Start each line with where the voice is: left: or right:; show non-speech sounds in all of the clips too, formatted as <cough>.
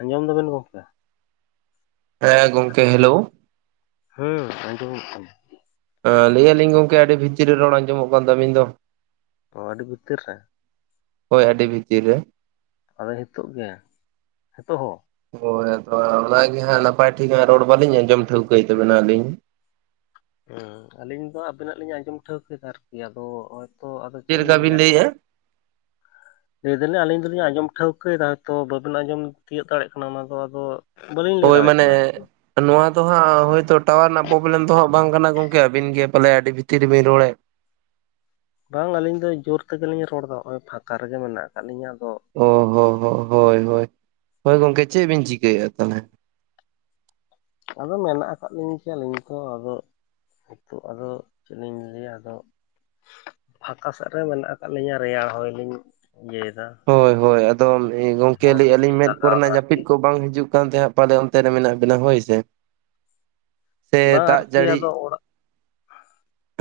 left: ᱟᱸᱡᱚᱢ ᱫᱟᱵᱮᱱ ᱜᱚᱢᱠᱮ
right: ᱦᱮᱸ ᱜᱚᱢᱠᱮ ᱦᱮᱞᱳ
left: ᱦᱩᱸ ᱟᱸᱡᱚᱢᱚᱜ ᱠᱟᱱᱟ
right: ᱞᱟᱹᱭᱟᱞᱤᱧ ᱜᱚᱝᱠᱮ ᱟᱹᱰᱤ ᱵᱷᱤᱛᱨᱤ ᱨᱮ ᱨᱚᱲ ᱟᱸᱡᱚᱢᱚᱜ ᱠᱟᱱ ᱛᱟᱹᱵᱧ ᱫᱚ ᱾
left: ᱚ ᱟᱹᱰᱤ ᱵᱷᱤᱛᱤᱨ ᱨᱮ?
right: ᱦᱳᱭ ᱟᱹᱰᱤ ᱵᱷᱤᱛᱤᱨ ᱨᱮ
left: ᱟᱫᱚ ᱱᱤᱛᱚᱜ ᱜᱮ ᱱᱤᱛᱚᱜ ᱦᱚᱸ?
right: ᱦᱳᱭ ᱟᱫᱚ ᱚᱱᱟ ᱜᱮ ᱦᱟᱸᱜ ᱱᱟᱯᱟᱭ ᱴᱷᱤᱠ ᱨᱚᱲ ᱵᱟᱹᱞᱤᱧ ᱟᱸᱡᱚᱢ ᱴᱷᱟᱹᱣᱠᱟᱹᱭ ᱛᱟᱵᱮᱱᱟ ᱟᱹᱞᱤᱧ ᱾
left: ᱦᱩᱸ ᱟᱞᱤᱧ ᱫᱚ ᱟᱵᱤᱱᱟᱜ ᱞᱤᱧ ᱟᱸᱡᱚᱢ ᱴᱷᱟᱹᱣᱠᱟᱹ ᱮᱫᱟ ᱟᱨᱠᱤ ᱟᱫᱚ ᱦᱚᱭᱛᱚ ᱟᱫᱚ ᱪᱮᱫ
right: ᱞᱮᱠᱟ
left: ᱞᱤᱧ
right: ᱵᱤᱱ
left: ᱞᱟᱹᱭᱟ
right: ᱞᱟᱹᱭᱮᱜᱼᱟ
left: ᱞᱟᱹᱭ ᱫᱟᱞᱤᱧ ᱟᱹᱞᱤᱧ ᱫᱚᱞᱤᱧ ᱟᱸᱡᱚᱢ ᱴᱷᱟᱹᱣᱠᱟᱹᱭᱫᱟ ᱦᱚᱭᱛᱳ ᱵᱟᱹᱵᱮᱱ ᱟᱸᱡᱚᱢ ᱛᱤᱭᱳᱜ ᱫᱟᱲᱮᱭᱟᱜ ᱠᱟᱱᱟ ᱚᱱᱟᱫᱚ ᱟᱫᱚ ᱵᱟᱹᱞᱤᱧ ᱞᱟᱹᱭ
right: ᱦᱳᱭ
left: ᱫᱟᱲᱮᱭᱟᱜ
right: ᱢᱟᱱᱮ
left: ᱠᱟᱱᱟ ᱟᱨᱠᱤ
right: ᱱᱚᱣᱟ ᱫᱚ ᱦᱟᱸᱜ ᱦᱳᱭᱛᱚ ᱴᱟᱣᱟᱨ ᱨᱮᱱᱟᱜ ᱯᱨᱚᱵᱞᱮᱢ ᱫᱚ ᱦᱟᱸᱜ ᱵᱟᱝ ᱠᱟᱱᱟ ᱜᱚᱝᱠᱮ ᱟᱹᱵᱤᱱ ᱜᱮ ᱯᱟᱞᱮ ᱟᱹᱰᱤ ᱵᱷᱤᱛᱤᱨ ᱨᱮᱵᱤᱱ ᱨᱚᱲᱮᱫ
left: ᱵᱟᱝ ᱟᱹᱞᱤᱧ ᱫᱚ ᱡᱳᱨ ᱛᱮᱜᱮᱞᱤᱧ ᱨᱚᱲ ᱮᱫᱟ ᱱᱚᱜ-ᱚᱭ ᱯᱷᱟᱸᱠᱟ ᱨᱮᱜᱮ ᱢᱮᱱᱟᱜ ᱟᱠᱟᱫ ᱞᱤᱧᱟᱹ ᱟᱫᱚ
right: ᱚ ᱦᱚᱸ ᱦᱚᱸ ᱦᱳᱭ ᱦᱳᱭ ᱜᱚᱢᱠᱮ ᱪᱮᱫ ᱵᱤᱱ ᱪᱤᱠᱟᱹᱭᱮᱫᱟ ᱛᱟᱦᱚᱞᱮ
left: ᱟᱫᱚ ᱢᱮᱱᱟᱜ ᱟᱠᱟᱫ ᱞᱤᱧ ᱜᱮᱭᱟ ᱟᱹᱞᱤᱧ ᱛᱚ ᱟᱫᱚ ᱱᱤᱛᱚᱜ ᱟᱫᱚ ᱪᱮᱫ ᱤᱧ ᱞᱟᱹᱭᱟ ᱟᱫᱚ ᱯᱷᱟᱸᱠᱟ ᱥᱮᱫ ᱨᱮ ᱢᱮᱱᱟᱜ ᱟᱠᱟᱫ ᱞᱤᱧᱟᱹ ᱨᱮᱭᱟᱲ ᱦᱳᱩ ᱞᱤᱤᱧ ᱤᱭᱟᱹᱭᱮᱫᱟ
right: ᱦᱳᱭ ᱦᱳᱭ ᱟᱫᱚ ᱜᱚᱝᱚᱢᱠᱮ ᱞᱟᱹᱭ
left: ᱦᱚᱲᱢᱚ
right: ᱟᱹᱞᱤᱧ
left: ᱨᱮᱞᱤᱧ
right: ᱢᱮᱫ
left: ᱞᱟᱜᱟᱣᱫᱟ
right: ᱠᱚᱨᱮᱱᱟᱜ
left: ᱟᱨᱠᱤ
right: ᱡᱟᱹᱯᱤᱫ ᱵᱟᱝ ᱦᱤᱡᱩᱜ ᱠᱟᱱ ᱛᱟᱦᱮᱸᱜ ᱯᱟᱞᱮ ᱚᱱᱛᱮ ᱨᱮ ᱢᱮᱱᱟᱜ ᱵᱤᱱᱟ ᱦᱳᱭ ᱥᱮ ᱥᱮ
left: ᱵᱟᱝ
right: ᱫᱟᱜ
left: ᱟᱨᱠᱤ
right: ᱡᱟᱹᱲᱤ
left: ᱟᱫᱚ ᱚᱲᱟᱜ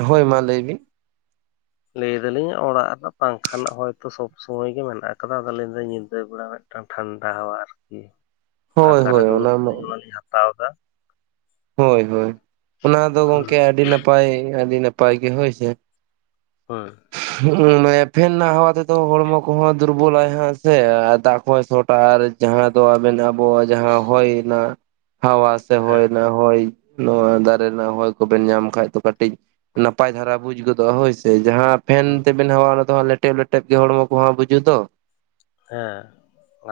right: ᱦᱳᱭ ᱢᱟ ᱞᱟᱹᱭ ᱵᱤᱱ
left: ᱞᱟᱹᱭᱫᱟᱞᱤᱧᱟ ᱚᱲᱟᱜ ᱨᱮ ᱯᱟᱝᱠᱷᱟ ᱨᱮᱱᱟᱜ ᱦᱚᱭ ᱛᱳ ᱥᱚᱵ ᱥᱚᱢᱚᱭ ᱜᱮ ᱢᱮᱱᱟᱜ ᱟᱠᱟᱫᱟ ᱟᱫᱚ ᱞᱟᱹᱭᱫᱟᱹᱧ ᱫᱚᱹᱧ ᱧᱤᱫᱟᱹ ᱵᱮᱲᱟ ᱢᱤᱫᱴᱟᱱ ᱴᱷᱟᱱᱰᱟ ᱦᱟᱶᱣᱟ ᱟᱨᱠᱤ
right: ᱦᱳᱭ
left: ᱯᱷᱟᱸᱠᱟᱨᱮ
right: ᱦᱳᱭ
left: ᱫᱩᱲᱩᱵ
right: ᱚᱱᱟ ᱢᱟ
left: ᱛᱩᱞᱩᱡ ᱚᱱᱟᱞᱤᱧ ᱦᱟᱛᱟᱣ ᱮᱫᱟ
right: ᱦᱳᱭ ᱦᱳᱭ ᱚᱱᱟ ᱫᱚ
left: ᱦᱩᱸ
right: ᱜᱚᱢᱠᱮ ᱟᱹᱰᱤ ᱱᱟᱯᱟᱭ ᱟᱹᱰᱤ ᱱᱟᱯᱟᱭ ᱜᱮ ᱦᱳᱭ ᱥᱮ
left: ᱦᱳᱭ
right: ᱦᱩᱜ-ᱩ ᱢᱟᱱᱮ ᱯᱷᱮᱱ ᱱᱟᱜ ᱦᱟᱣᱟ ᱛᱮ ᱛᱚ ᱦᱚᱲᱢᱚ ᱠᱚᱦᱚᱸ ᱫᱩᱨᱵᱚᱞᱟᱭ ᱦᱮᱸ ᱥᱮ ᱟᱨ ᱫᱟᱜ ᱠᱚᱦᱚᱸᱭ ᱥᱚᱴᱟ ᱟᱨ ᱡᱟᱦᱟᱸ ᱫᱚ ᱟᱵᱮᱱ ᱟᱵᱚᱣᱟᱜ ᱡᱟᱦᱟᱸ ᱦᱩᱭᱱᱟ ᱦᱟᱣᱟ ᱥᱮ
left: ᱦᱮᱸ
right: ᱦᱚᱭᱱᱟ ᱦᱚᱭ ᱱᱚᱣᱟ ᱫᱟᱨᱮ ᱨᱮᱱᱟᱜ ᱦᱚᱭ ᱠᱚᱵᱮᱱ ᱧᱟᱢ ᱠᱷᱟᱡ ᱫᱚ ᱠᱟᱹᱴᱤᱡ ᱱᱟᱯᱟᱭ ᱫᱷᱟᱨᱟ ᱵᱩᱡ ᱜᱚᱫᱚᱜ-ᱟ ᱦᱳᱭ ᱥᱮ ᱡᱟᱦᱟᱸ ᱯᱷᱮᱱ ᱛᱮᱵᱮᱱ ᱦᱟᱶᱣᱟ-ᱟ ᱚᱱᱟ ᱫᱚ ᱦᱟᱸᱜ ᱞᱮᱴᱮᱵ ᱞᱮᱴᱵ ᱜᱮ ᱦᱚᱲᱢᱚ ᱠᱚᱦᱟᱸ ᱵᱩᱡᱩᱜ ᱫᱚ
left: ᱦᱮᱸ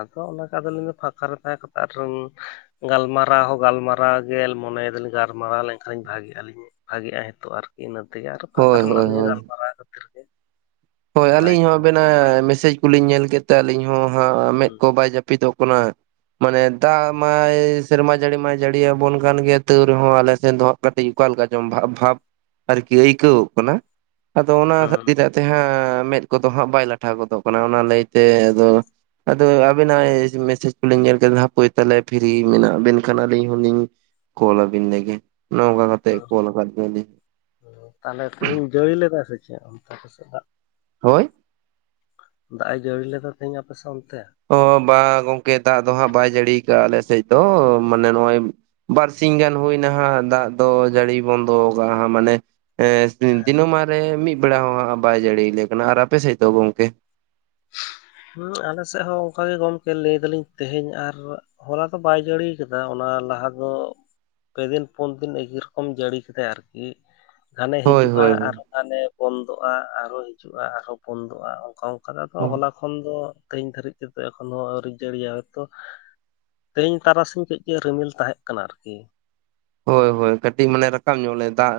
left: ᱟᱫᱚ ᱚᱱᱟ ᱠᱟᱫᱚ ᱟᱞᱤᱧ ᱫᱚ ᱯᱷᱟᱠᱟ ᱨᱮ ᱛᱟᱦᱮᱸ ᱠᱟᱛᱮᱫ ᱟᱨ ᱜᱟᱞᱢᱟᱨᱟᱣ ᱦᱚᱸ ᱜᱟᱞᱢᱟᱨᱟᱣ ᱜᱮᱞ ᱢᱚᱱᱮᱭ ᱫᱟᱞᱤᱧ ᱜᱟᱨᱢᱟᱨᱟᱣ ᱞᱮᱱᱠᱷᱟᱱ ᱞᱤᱧ ᱵᱷᱟᱜᱮᱜ ᱟᱹᱞᱤᱧ ᱵᱷᱟᱜᱤᱜ-ᱟ ᱦᱤᱛᱚᱜ ᱟᱨᱠᱤ ᱤᱱᱟᱹ ᱛᱮᱜᱮ ᱟᱨᱚ ᱯᱷᱟᱸᱠᱟ
right: ᱦᱳᱭ
left: ᱨᱮ ᱢᱮᱱᱟᱜ
right: ᱦᱳᱭ
left: ᱞᱤᱧᱟ
right: ᱦᱳᱭ
left: ᱜᱟᱞᱢᱟᱨᱟᱣ ᱠᱷᱟᱹᱛᱤᱨ ᱜᱮ
right: ᱦᱳᱭ
left: ᱵᱟᱲᱟᱭ
right: ᱟᱹᱞᱤᱧ ᱦᱚᱸ
left: ᱠᱮᱫᱟ
right: ᱟᱵᱮᱱᱟᱜ ᱢᱮᱥᱮᱡᱽ ᱠᱚᱞᱤᱧ ᱧᱮᱞ ᱠᱮᱫ ᱛᱮ ᱟᱹᱞᱤᱧ ᱦᱚᱸ ᱦᱟᱸᱜ ᱢᱮᱫ
left: ᱦᱩᱸ
right: ᱠᱚ ᱵᱟᱭ ᱡᱟᱹᱯᱤᱫᱚᱜ ᱠᱟᱱᱟ ᱢᱟᱱᱮ ᱫᱟᱜ ᱢᱟᱭ ᱥᱮᱨᱢᱟ ᱡᱟᱹᱲᱤ ᱢᱟᱭ ᱡᱟᱹᱲᱤ ᱟᱵᱚᱱ ᱠᱟᱱ ᱜᱮᱭᱟ ᱛᱟᱹᱣ ᱨᱮᱦᱚᱸ ᱟᱞᱮ ᱥᱮᱱ ᱫᱚ ᱦᱟᱸᱜ ᱠᱟᱴᱤᱡ ᱚᱠᱟᱠᱟᱞᱮᱠᱟ ᱪᱚᱢ ᱵᱷᱟᱵ ᱵᱷᱟᱵ ᱟᱨᱠᱤ ᱟᱹᱭᱠᱟᱹᱣᱚᱜ ᱠᱟᱱᱟ ᱟᱫᱚ ᱚᱱᱟ
left: ᱦᱩᱸ
right: ᱠᱷᱟᱹᱛᱤᱨ ᱛᱮ ᱦᱟᱸᱜ ᱢᱮᱫ ᱠᱚᱫᱚ ᱦᱟᱸᱜ ᱵᱟᱭ ᱞᱟᱴᱷᱟ ᱜᱚᱫᱚᱜ ᱠᱟᱱᱟ ᱚᱱᱟ ᱞᱟᱹᱭᱛᱮ ᱟᱫᱚ ᱟᱫᱚ ᱟᱵᱤᱱᱟᱜ ᱢᱮᱥᱮᱡᱽ ᱠᱚᱞᱤᱧ ᱧᱮᱞ ᱠᱮᱫᱟ ᱦᱟᱯᱳᱭ ᱛᱟᱦᱚᱞᱮ ᱯᱷᱤᱨᱤ ᱢᱮᱱᱟᱜ ᱵᱮᱱ ᱠᱷᱟᱱ ᱟᱹᱞᱤᱧ ᱦᱚᱸᱞᱤᱧ ᱠᱚᱞ ᱟᱵᱤᱱ ᱞᱮᱜᱮ ᱱᱚᱝᱠᱟ ᱠᱟᱛᱮᱜ ᱠᱚᱞᱟ ᱟᱠᱟᱫ ᱵᱤᱱᱟᱞᱤᱧ
left: ᱛᱟᱦᱚᱞᱮ ᱛᱮᱦᱤᱧ ᱡᱟᱹᱲᱤ ᱞᱮᱫᱟ ᱥᱮ ᱪᱮᱫ ᱚᱱᱛᱮ ᱟᱯᱮ ᱥᱮᱫ ᱫᱟᱜ
right: ᱦᱳᱭ
left: ᱫᱟᱜ ᱮ ᱡᱟᱹᱲᱤ ᱞᱮᱫᱟ ᱛᱮᱦᱤᱧ ᱟᱯᱮᱥᱮᱫ ᱚᱱᱛᱮ
right: ᱚ ᱵᱟᱝ ᱜᱚᱝᱠᱮ ᱫᱟᱜ ᱫᱚ ᱦᱟᱸᱜ ᱵᱟᱭ ᱡᱟᱹᱲᱤᱭᱟ ᱠᱟᱜ-ᱟ ᱟᱞᱮ ᱥᱮᱡ ᱫᱚ ᱢᱟᱱᱮ ᱱᱚᱜ-ᱚᱭ ᱵᱟᱨ ᱥᱤᱧ ᱜᱟᱱ ᱦᱩᱭ ᱱᱟᱦᱟᱜ ᱫᱟᱜ ᱫᱚ ᱡᱟᱹᱲᱤ ᱵᱚᱱᱫᱚ ᱠᱟᱜ-ᱟ ᱢᱟᱱᱮ ᱫᱤᱱᱚᱢᱟᱱ ᱨᱮ ᱢᱤᱫ ᱵᱮᱲᱟ ᱦᱚᱸ ᱦᱟᱸᱜ ᱵᱟᱭ ᱡᱟᱹᱲᱤᱭᱟᱞᱮ ᱠᱟᱱᱟ ᱟᱨ ᱟᱯᱮ ᱥᱮᱫ ᱫᱚ ᱜᱚᱝᱠᱮ
left: ᱦᱮᱸ ᱟᱞᱮ ᱥᱮᱫ ᱦᱚᱸ ᱚᱱᱠᱟᱜ ᱜᱮ ᱜᱚᱢᱠᱮ ᱞᱟᱹᱭ ᱫᱟᱞᱤᱧ ᱛᱮᱦᱮᱧ ᱟᱨ ᱦᱚᱞᱟ ᱫᱚ ᱵᱟᱭ ᱡᱟᱹᱲᱤᱭᱟ ᱟᱠᱟᱫᱟ ᱚᱱᱟ ᱞᱟᱦᱟ ᱫᱚ ᱯᱮ ᱫᱤᱱ ᱯᱩᱱ ᱫᱤᱱ ᱮᱜᱤ ᱨᱚᱠᱚᱢ ᱡᱟᱹᱲᱤ ᱠᱮᱫᱟᱭ ᱟᱨᱠᱤ ᱜᱷᱟᱱᱮ
right: ᱦᱳᱭ
left: ᱦᱤᱡᱩᱜ-ᱟ
right: ᱦᱳᱭ ᱦᱳᱭ
left: ᱟᱨᱦᱚᱸ ᱜᱷᱟᱱᱮ ᱵᱚᱱᱫᱚᱜ-ᱟ ᱟᱨᱦᱚ ᱦᱤᱡᱩᱜ-ᱟ ᱟᱨᱦᱚ ᱵᱚᱱᱫᱚᱜ-ᱟ ᱚᱱᱠᱟ ᱚᱱᱠᱟ ᱫᱚ ᱟᱫᱚ ᱦᱚᱞᱟ ᱠᱷᱚᱱ ᱫᱚ ᱛᱮᱦᱤᱧ ᱫᱷᱟᱹᱨᱤᱡ ᱛᱮᱫᱚ ᱮᱠᱷᱚᱱ ᱦᱚᱸ ᱟᱹᱣᱨᱤ ᱡᱟᱹᱲᱤᱭᱟ ᱦᱚᱭᱛᱚ ᱛᱮᱦᱮᱧ ᱛᱟᱨᱟᱥᱤᱧ ᱠᱟᱹᱡ ᱠᱟᱹᱡ ᱨᱤᱢᱤᱞ ᱛᱟᱦᱮᱸᱜ ᱠᱟᱱᱟ ᱟᱨᱠᱤ
right: ᱦᱳᱭ ᱦᱳᱭ ᱠᱟᱹᱴᱤᱡ ᱢᱟᱱᱮ ᱨᱟᱠᱟᱵ ᱧᱚᱜ ᱞᱮ ᱫᱟᱜ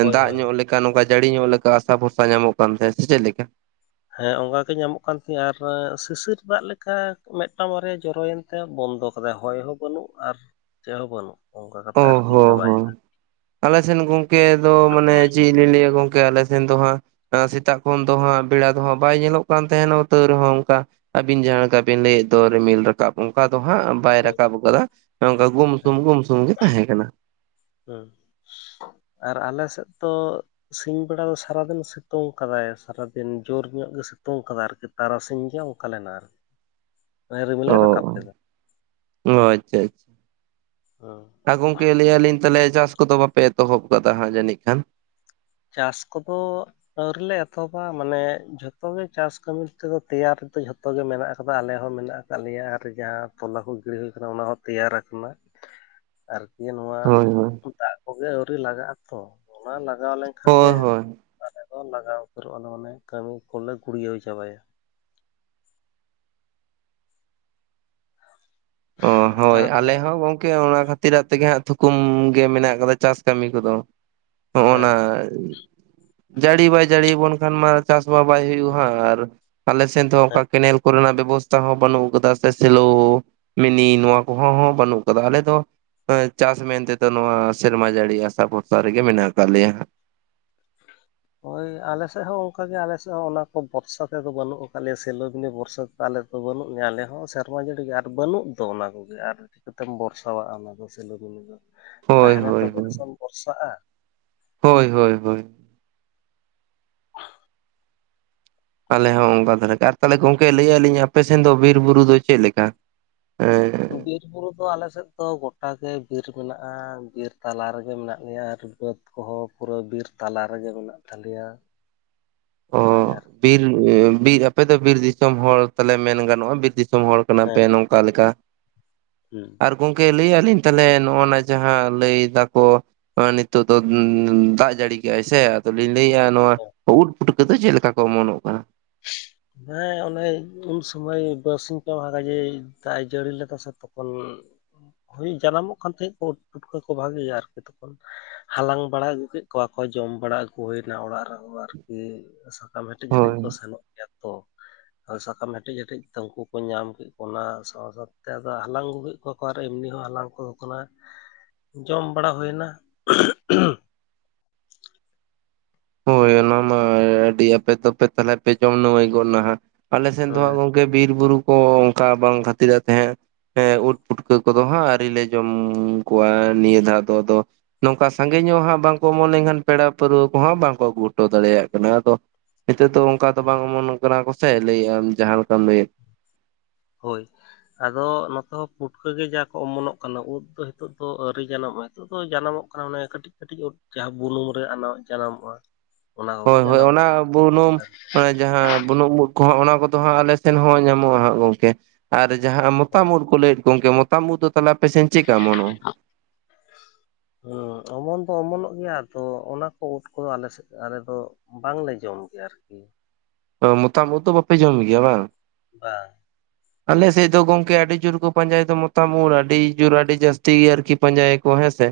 left: ᱦᱳᱭ
right: ᱫᱟᱜ
left: ᱦᱳᱭ
right: ᱧᱚᱜ ᱞᱮ ᱱᱚᱝᱠᱟ ᱡᱟᱹᱲᱤ ᱧᱚᱜ ᱞᱮᱠᱟ ᱟᱥᱟ ᱵᱷᱚᱨᱥᱟ ᱧᱟᱢᱚᱜ ᱠᱟᱱ ᱛᱟᱦᱮᱸᱫ ᱥᱮ ᱪᱮᱫ ᱞᱮᱠᱟ
left: ᱦᱮᱸ ᱚᱱᱠᱟ ᱜᱮ ᱧᱟᱢᱚᱜ ᱠᱟᱱ ᱛᱤᱧᱟᱹ ᱟᱨ ᱥᱤᱥᱤᱨ ᱫᱟᱜ ᱞᱮᱠᱟ ᱢᱤᱫᱴᱟᱝ ᱵᱟᱨᱭᱟ ᱡᱚᱨᱚᱭᱮᱱ ᱛᱮ ᱵᱚᱱᱫᱚ ᱠᱟᱫᱟᱭ ᱦᱚᱭ ᱦᱚᱸ ᱵᱟᱹᱱᱩᱜ ᱟᱨ ᱪᱮᱫ ᱦᱚᱸ ᱵᱟᱹᱱᱩᱜ ᱚᱱᱠᱟ ᱠᱟᱛᱮ ᱟᱨᱠᱤ ᱪᱟᱵᱟᱭᱮᱱᱟ
right: ᱟᱞᱮᱥᱮᱱ ᱜᱚᱝᱠᱮ ᱫᱚ ᱢᱟᱱᱮ ᱪᱮᱫ ᱞᱤᱧ ᱞᱟᱹᱭᱟ ᱜᱚᱝᱠᱮ ᱟᱞᱮ ᱥᱮᱱ ᱫᱚ ᱦᱟᱸᱜ ᱥᱮᱛᱟᱜ ᱛᱚᱠᱷᱚᱱ ᱫᱚ
left: ᱦᱩᱸ
right: ᱦᱟᱸᱜ ᱵᱮᱲᱟ ᱫᱚ ᱦᱟᱸᱜ ᱵᱟᱭ ᱧᱮᱞᱚᱜ ᱠᱟᱱ ᱛᱟᱦᱮᱱᱟ ᱛᱟᱹᱶ ᱨᱮᱦᱚᱸ ᱚᱱᱠᱟ ᱟᱹᱵᱤᱱ ᱡᱟᱦᱟᱸ ᱞᱮᱠᱟ ᱵᱤᱱ ᱞᱟᱹᱭᱮᱫ ᱫᱚ ᱨᱤᱢᱤᱞ ᱨᱟᱠᱟᱵ ᱚᱱᱠᱟ ᱫᱚ ᱦᱟᱸᱜ ᱵᱟᱭ
left: ᱦᱳᱭ
right: ᱨᱟᱠᱟᱵ ᱟᱠᱟᱫᱟ ᱢᱟᱱᱮ ᱚᱱᱠᱟ ᱜᱩᱢ ᱥᱩᱢ ᱜᱩᱢ ᱥᱩᱢ ᱜᱮ ᱛᱟᱦᱮᱸ ᱠᱟᱱᱟ
left: ᱦᱮᱸ ᱟᱨ ᱟᱞᱮ ᱥᱮᱫ ᱛᱚ ᱥᱤᱧ ᱵᱮᱲᱟ ᱫᱚ ᱥᱟᱨᱟᱫᱤᱱ ᱥᱤᱛᱩᱝ ᱠᱟᱫᱟᱭ ᱥᱟᱨᱟᱫᱤᱱ ᱡᱳᱨ ᱧᱚᱜ ᱜᱮ ᱥᱤᱛᱩᱝ ᱠᱟᱫᱟᱭ ᱟᱨᱠᱤ ᱟᱨᱟᱨᱚᱥᱤᱧ ᱜᱮ ᱚᱱᱠᱟ ᱞᱮᱱᱟ ᱟᱨᱠᱤ
right: <unintelligible>
left: ᱢᱟᱱᱮ ᱨᱤᱢᱤᱞᱮ ᱨᱟᱠᱟᱵ
right: ᱚ
left: ᱞᱮᱫᱟ
right: ᱟᱪᱪᱷᱟ
left: ᱦᱩᱸ
right: ᱟᱪᱪᱷᱟ ᱜᱚᱝᱠᱮ ᱞᱟᱹᱭᱟᱹᱞᱤᱧ ᱛᱟᱦᱚᱞᱮ ᱪᱟᱥ ᱠᱚᱫᱚ ᱵᱟᱯᱮ ᱮᱛᱚᱦᱚᱵ ᱟᱠᱟᱫᱟ ᱦᱟᱸᱜ ᱡᱟᱹᱱᱤᱡ ᱠᱷᱟᱱ ᱾
left: ᱪᱟᱥ ᱠᱚᱫᱚ ᱟᱹᱣᱨᱤ ᱞᱮ ᱮᱛᱚᱦᱚᱵᱟ, ᱢᱟᱱᱮ ᱡᱷᱚᱛᱚ ᱜᱮ ᱪᱟᱥ ᱠᱟᱹᱢᱤ ᱛᱮᱫᱚ ᱛᱮᱭᱟᱨ ᱫᱚ ᱡᱷᱚᱛᱚ ᱜᱮ ᱢᱮᱱᱟᱜ ᱟᱠᱟᱫᱟ, ᱟᱞᱮ ᱦᱚᱸ ᱢᱮᱱᱟᱜ ᱟᱠᱟᱫᱟ ᱾ ᱞᱮᱭᱟ ᱟᱨ ᱡᱟᱦᱟᱸ ᱛᱚᱞᱟ ᱠᱚ ᱜᱤᱲᱤ ᱦᱩᱭ ᱟᱠᱟᱱᱟ, ᱚᱱᱟ ᱦᱚᱸ ᱛᱮᱭᱟᱨ ᱟᱠᱟᱱᱟ ᱾
right: <unintelligible>
left: ᱟᱨᱠᱤ ᱱᱚᱣᱟ
right: ᱦᱳᱭ ᱦᱳᱭ
left: ᱫᱟᱜ ᱠᱚᱜᱮ ᱟᱹᱣᱨᱤ ᱞᱟᱜᱟᱜ ᱟ ᱛᱚ ᱚᱱᱟ ᱞᱟᱜᱟᱣ ᱞᱮᱱᱠᱷᱟᱱ, ᱮ ᱠᱷᱟᱱ
right: ᱦᱳᱭ
left: ᱜᱮ
right: ᱦᱳᱭ
left: ᱟᱞᱮ ᱫᱚ ᱞᱟᱜᱟᱣ ᱩᱛᱟᱹᱨᱚᱜ ᱟᱞᱮ ᱚᱱᱮ ᱠᱟᱹᱢᱤ ᱠᱚᱞᱮ ᱜᱩᱲᱭᱟᱹᱣ ᱪᱟᱵᱟᱭᱟ ᱾
right: ᱚ ᱦᱳᱭ
left: ᱛᱟᱨᱯᱚᱨ
right: ᱟᱞᱮ ᱦᱚᱸ ᱜᱚᱝᱠᱮ ᱾ ᱚᱱᱟ ᱠᱷᱟᱹᱛᱤᱨᱟᱜ ᱛᱮᱜᱮ ᱦᱟᱸᱜ ᱛᱷᱩᱠᱩᱢ ᱜᱮ ᱢᱮᱱᱟᱜ ᱟᱠᱟᱫᱟ ᱪᱟᱥ ᱠᱟᱹᱢᱤ ᱠᱚᱫᱚ ᱾
left: ᱦᱮᱸ
right: ᱦᱚᱜ-ᱱᱟ ᱡᱟᱹᱲᱤ ᱵᱟᱭ ᱡᱟᱹᱲᱤᱭᱟᱵᱚᱱ ᱠᱷᱟᱱ ᱢᱟ ᱪᱟᱥ ᱢᱟ ᱵᱟᱭ ᱦᱩᱭᱩᱜᱼᱟ ᱟᱨ ᱟᱞᱮᱥᱮᱱ ᱫᱚ ᱚᱱᱠᱟ ᱠᱮᱱᱮᱞ ᱠᱚᱨᱮᱱᱟᱜ ᱵᱮᱵᱚᱥᱛᱷᱟ ᱛᱟ ᱦᱚᱸ ᱵᱟᱹᱱᱩᱜ ᱠᱟᱫᱟ, ᱥᱮ ᱥᱮᱞᱳ, ᱢᱤᱱᱤ ᱱᱚᱣᱟ ᱠᱚᱦᱚᱸ ᱦᱚᱸ ᱵᱟᱹᱱᱩᱜ ᱠᱟᱫᱟ ᱾ ᱟᱞᱮ ᱫᱚ ᱪᱟᱥ ᱢᱮᱱ ᱛᱮᱫᱚ ᱱᱚᱣᱟ ᱥᱮᱨᱢᱟ ᱡᱟᱹᱲᱤ ᱟᱥᱟ ᱵᱷᱚᱨᱥᱟ ᱨᱮᱜᱮ ᱢᱮᱱᱟᱜ ᱟᱠᱟᱫ ᱞᱮᱭᱟ ᱾ <unintelligible>
left: ᱦᱳᱭ ᱟᱞᱮ ᱥᱮᱫ ᱦᱚᱸ ᱚᱱᱠᱟ ᱜᱮ, ᱟᱞᱮ ᱥᱮᱫ ᱦᱚᱸ ᱚᱱᱟ ᱠᱚ ᱵᱷᱚᱨᱥᱟ ᱛᱮᱫᱚ ᱵᱟᱹᱱᱩᱜ ᱟᱠᱟᱫ ᱞᱮᱭᱟ, ᱥᱮᱞᱳ ᱨᱤᱱᱤᱡ ᱵᱚᱨᱥᱟ ᱛᱮ ᱾ ᱟᱞᱮᱫ ᱫᱚ ᱵᱟᱹᱱᱩᱜ ᱞᱮᱭᱟ, ᱟᱞᱮ ᱦᱚᱸ ᱥᱮᱨᱢᱟ ᱡᱟᱹᱲᱤ ᱜᱮ ᱟᱨ ᱵᱟᱹᱱᱩᱜ ᱫᱚ ᱚᱱᱟ ᱠᱚᱜᱮ ᱟᱨ ᱪᱤᱠᱟᱹᱛᱮᱢ ᱵᱷᱚᱨᱥᱟᱣᱜᱼᱟ ᱚᱱᱟ ᱫᱚ? ᱥᱮᱞᱳᱢᱮᱞᱳ ᱫᱚ
right: ᱦᱳᱭ
left: ᱛᱟᱦᱮᱱᱟ
right: ᱦᱳᱭ
left: ᱛᱚᱵᱮ
right: ᱦᱳᱭ
left: ᱥᱮᱢ ᱵᱷᱚᱨᱥᱟᱜᱼᱟ ᱾
right: ᱦᱳᱭ ᱦᱳᱭ ᱦᱳᱭ ᱾
left: ᱟᱨ <unintelligible>
right: ᱟᱞᱮ ᱦᱚᱸ ᱚᱱᱠᱟ ᱫᱷᱟᱨᱟ ᱜᱮ ᱮ ᱟᱨ ᱛᱟᱦᱚᱞᱮ ᱜᱚᱝᱠᱮ ᱞᱟᱹᱭᱮᱼᱜᱟᱹᱞᱤᱧ ᱟᱯᱮ ᱥᱮᱱ ᱫᱚ ᱵᱤᱨ ᱵᱩᱨᱩ ᱫᱚ ᱪᱮᱫ ᱞᱮᱠᱟ? ᱦᱮᱸ
left: ᱵᱤᱨ ᱵᱩᱨᱩ ᱫᱚ ᱟᱞᱮ ᱥᱮᱫ ᱫᱚ ᱜᱚᱴᱟ ᱜᱮ ᱵᱤᱨ ᱢᱮᱱᱟᱜᱼᱟ ᱾ ᱵᱤᱨ ᱛᱟᱞᱟ ᱨᱮᱜᱮ ᱢᱮᱱᱟᱜ ᱞᱮᱭᱟ ᱟᱨ ᱵᱟᱹᱫᱽ ᱠᱚᱦᱚᱸ ᱯᱩᱨᱟᱹ ᱵᱤᱨ ᱛᱟᱞᱟ ᱨᱮᱜᱮ ᱢᱮᱱᱟᱜ ᱛᱟᱞᱮᱭᱟ ᱾
right: <unintelligible>
left: ᱵᱟᱡᱟᱨ
right: ᱵᱤᱨ ᱵᱤᱨ ᱟᱯᱮ ᱫᱚ ᱵᱤᱨ ᱫᱤᱥᱚᱢ ᱦᱚᱲ ᱛᱟᱞᱮ ᱢᱮᱱ ᱜᱟᱱᱚᱜᱼᱟ ᱾ ᱵᱤᱨ ᱫᱤᱥᱚᱢ ᱦᱚᱲ ᱠᱟᱱᱟ ᱯᱮ
left: ᱦᱮᱸ
right: ᱱᱚᱝᱠᱟ ᱾ ᱚᱠᱟ ᱞᱮᱠᱟ
left: ᱦᱩᱸ ᱾
right: ᱟᱨ ᱜᱚᱝᱠᱮ ᱞᱟᱹᱭᱮᱜᱼᱟ ᱞᱤᱧ ᱛᱟᱦᱚᱞᱮ ᱱᱚᱜᱚ ᱱᱟ ᱡᱟᱦᱟᱸ ᱞᱟᱹᱭ ᱫᱟᱠᱚ ᱟᱨ ᱱᱤᱛᱚᱜ ᱫᱚ ᱫᱟᱜ ᱡᱟᱹᱲᱤ ᱠᱮᱜᱼᱟᱭ ᱥᱮ, ᱟᱹᱞᱤᱧ ᱞᱟᱹᱭᱮᱫᱼᱟ ᱱᱚᱣᱟ ᱩᱫᱽ ᱯᱩᱴᱠᱟᱹ ᱫᱚ ᱪᱮᱫ ᱞᱮᱠᱟ ᱠᱚ ᱚᱢᱚᱱᱚᱜ ᱠᱟᱱᱟ ᱾
left: ᱦᱮᱸ ᱚᱱᱮ ᱩᱱ ᱥᱩᱚᱢᱚᱭ ᱵᱟᱨᱥᱤᱧ ᱯᱮ ᱢᱟᱦᱟ ᱡᱮ ᱫᱟᱜ ᱮ ᱡᱟᱹᱲᱤ ᱞᱮᱫᱟ ᱥᱮ ᱛᱚ ᱛᱚᱠᱷᱚᱱ ᱦᱩᱸ ᱡᱟᱱᱟᱢᱚᱜ ᱠᱟᱱ ᱛᱟᱦᱮᱸᱫ ᱠᱚ ᱯᱩᱴᱠᱟᱹ ᱠᱚ ᱵᱷᱟᱜᱤ ᱜᱮ ᱟᱨᱠᱤ ᱛᱚᱠᱷᱚᱱ ᱾ ᱦᱟᱞᱟᱝ ᱵᱟᱲᱟ ᱟᱹᱜᱩ ᱠᱮᱫ ᱠᱚᱣᱟ ᱠᱚ ᱡᱚᱢ ᱵᱟᱲᱟ ᱟᱹᱜᱩ ᱦᱩᱭᱱᱟ ᱚᱲᱟᱜ ᱨᱮᱦᱚᱸ ᱟᱨᱠᱤ ᱾ ᱟᱢ ᱦᱮᱴᱮᱡ ᱦᱮᱴᱮᱡ
right: ᱦᱳᱭ
left: ᱠᱚ ᱥᱮᱱᱚᱜ ᱜᱮᱭᱟ ᱛᱚ ᱾ ᱟᱨ ᱥᱟᱠᱟᱢ ᱦᱮᱴᱮᱡ ᱦᱮᱴᱮᱡ ᱛᱟᱹᱠᱩ ᱠᱚ ᱧᱟᱢ ᱠᱮᱫ ᱠᱚ ᱚᱱᱟ ᱥᱟᱶ ᱥᱟᱶᱛᱮ ᱟᱫᱚ ᱦᱟᱞᱟᱝ ᱟᱹᱜᱩ ᱠᱮᱫ ᱠᱚᱣᱟ ᱾ ᱚᱠᱟ ᱨᱮ ᱮᱢᱱᱤ ᱦᱚᱸ ᱦᱟᱞᱟᱝ ᱠᱚᱫᱚ ᱠᱟᱱᱟ ᱡᱚᱢ ᱵᱟᱲᱟ ᱦᱩᱭᱮᱱᱟ ᱾ ᱦᱩ ᱦᱩᱢ
right: ᱦᱳᱭ ᱚᱱᱟ ᱢᱟ ᱟᱹᱰᱤ ᱟᱯᱮ ᱫᱚᱯᱮ ᱛᱟᱦᱚᱞᱮ ᱯᱮ ᱡᱚᱢ ᱱᱟᱣᱟᱹᱭ ᱜᱚᱫ ᱱᱟᱦᱜ, ᱟᱞᱮ ᱥᱮᱫ ᱫᱚ ᱦᱟᱸᱜ
left: ᱦᱮᱸ
right: ᱜᱚᱝᱠᱮ ᱛᱮ ᱵᱤᱨ ᱵᱩᱨᱩ ᱠᱚ ᱚᱱᱠᱟ ᱵᱟᱝ ᱠᱷᱟᱹᱛᱤᱨᱟᱜ ᱛᱮ ᱦᱟᱸᱜ ᱦᱮᱸ ᱩᱫᱽ ᱯᱩᱴᱠᱟᱹ ᱠᱚᱫᱚ ᱦᱟᱸᱜ ᱟᱹᱣᱨᱤ ᱞᱮ ᱡᱚᱢ ᱠᱚᱣᱟ ᱱᱤᱭᱟᱹ ᱫᱷᱟᱹᱣ ᱫᱚ ᱾ᱟᱫᱚ ᱱᱚᱝᱠᱟ ᱥᱟᱸᱜᱮ ᱧᱚᱜ ᱦᱟᱸᱜ ᱵᱟᱝ ᱠᱚ ᱚᱢᱚᱱ ᱞᱮᱱᱠᱷᱟᱱ ᱯᱮᱲᱟ ᱯᱟᱹᱨᱟᱹᱵᱽ ᱠᱚ ᱦᱟᱸᱜ ᱵᱟᱝ ᱠᱚ ᱟᱹᱜᱩ ᱦᱚᱴᱚ ᱫᱟᱲᱮᱭᱟᱜ ᱠᱟᱱᱟ, ᱟᱫᱚ ᱱᱤᱛᱚᱜ ᱫᱚ ᱚᱱᱠᱟ ᱫᱚ ᱵᱟᱝ ᱚᱢᱚᱱᱚᱜ ᱠᱟᱱᱟ ᱠᱚᱥᱮ ᱞᱟᱹᱭᱮᱫ ᱟᱢ ᱡᱟᱦᱟᱸ ᱞᱮᱠᱟᱢ ᱞᱟᱹᱭᱮᱫ
left: ᱦᱳᱭ ᱾ ᱟᱫᱚ ᱱᱚᱛᱮ ᱦᱚᱸ ᱯᱩᱴᱠᱟᱹ ᱜᱮ ᱡᱟ ᱠᱚ ᱚᱢᱚᱱᱚᱜ ᱠᱟᱱᱟ, ᱩᱫ ᱫᱚ ᱱᱤᱛᱚᱜ ᱫᱚ ᱟᱹᱣᱨᱤ ᱡᱟᱱᱟᱚᱜ ᱾ ᱱᱤᱛᱚᱜ ᱫᱚ ᱡᱟᱱᱟᱢᱚᱜ ᱠᱟᱱᱟ ᱚᱱᱮ ᱠᱟᱹᱴᱤᱡ ᱠᱟᱹᱴᱤᱡ ᱡᱟᱦᱟᱸ ᱵᱩᱱᱩᱢ ᱨᱮ ᱡᱟᱱᱟᱢᱚᱜᱼᱟ ᱾
right: ᱦᱳᱭ ᱦᱳᱭ ᱚᱱᱟ ᱵᱩᱱᱩᱢ ᱡᱟᱦᱟᱸ ᱵᱩᱱᱩᱢ ᱩᱫ ᱠᱚᱦᱚᱸ ᱚᱱᱟ ᱠᱚᱫᱚ ᱦᱟᱸᱜ ᱟᱞᱮ ᱥᱮᱱ ᱦᱚᱸ ᱧᱟᱢᱚᱜᱼᱟ ᱦᱟᱸᱜ ᱜᱚᱝᱠᱮ᱾ ᱟᱨ ᱡᱟᱦᱟᱸ
left: ᱦᱚᱸ
right: ᱢᱚᱛᱟᱢ ᱩᱫ ᱠᱚ ᱞᱟᱹᱭᱮᱫ ᱠᱚᱣᱟ ᱜᱚᱝᱠᱮ, ᱢᱚᱛᱟᱢ ᱩᱫᱽ ᱫᱚ ᱛᱟᱦᱮᱸ ᱟᱯᱮ ᱥᱮᱱ ᱪᱮᱫᱠᱟ ᱚᱢᱚᱱᱚᱜ-ᱟ?
left: ᱦᱚᱸ ᱚᱢᱚᱱ ᱫᱚ ᱚᱢᱚᱱᱚᱜ ᱜᱮᱭᱟ, ᱟᱫᱚ ᱚᱱᱟ ᱠᱚ ᱩᱫ ᱠᱚᱫᱚ ᱟᱞᱮ ᱥᱮᱫ ᱟᱞᱮ ᱫᱚ ᱵᱟᱝᱞᱮ ᱡᱚᱢ ᱜᱮᱭᱟ ᱟᱨᱠᱤ᱾
right: ᱦᱳᱭ, ᱢᱚᱛᱟᱢ ᱩᱫ ᱫᱚ ᱵᱟᱯᱮ ᱡᱚᱢ ᱜᱮᱭᱟ ᱵᱟᱝ
left: ᱵᱟᱝ
right: ᱟᱞᱮ ᱥᱮᱫ ᱫᱚ ᱜᱚᱝᱠᱮ ᱟᱹᱰᱤ ᱡᱳᱨ ᱠᱚ ᱯᱟᱸᱡᱟᱭ ᱫᱚ ᱢᱚᱛᱟᱢ ᱩᱫ ᱟᱹᱰᱤ ᱡᱳᱨ ᱟᱹᱰᱤ ᱡᱟᱹᱥᱛᱤ ᱜᱮ ᱟᱨᱠᱤ ᱯᱟᱸᱡᱟᱭᱟ ᱠᱚ ᱦᱮᱸ ᱥᱮ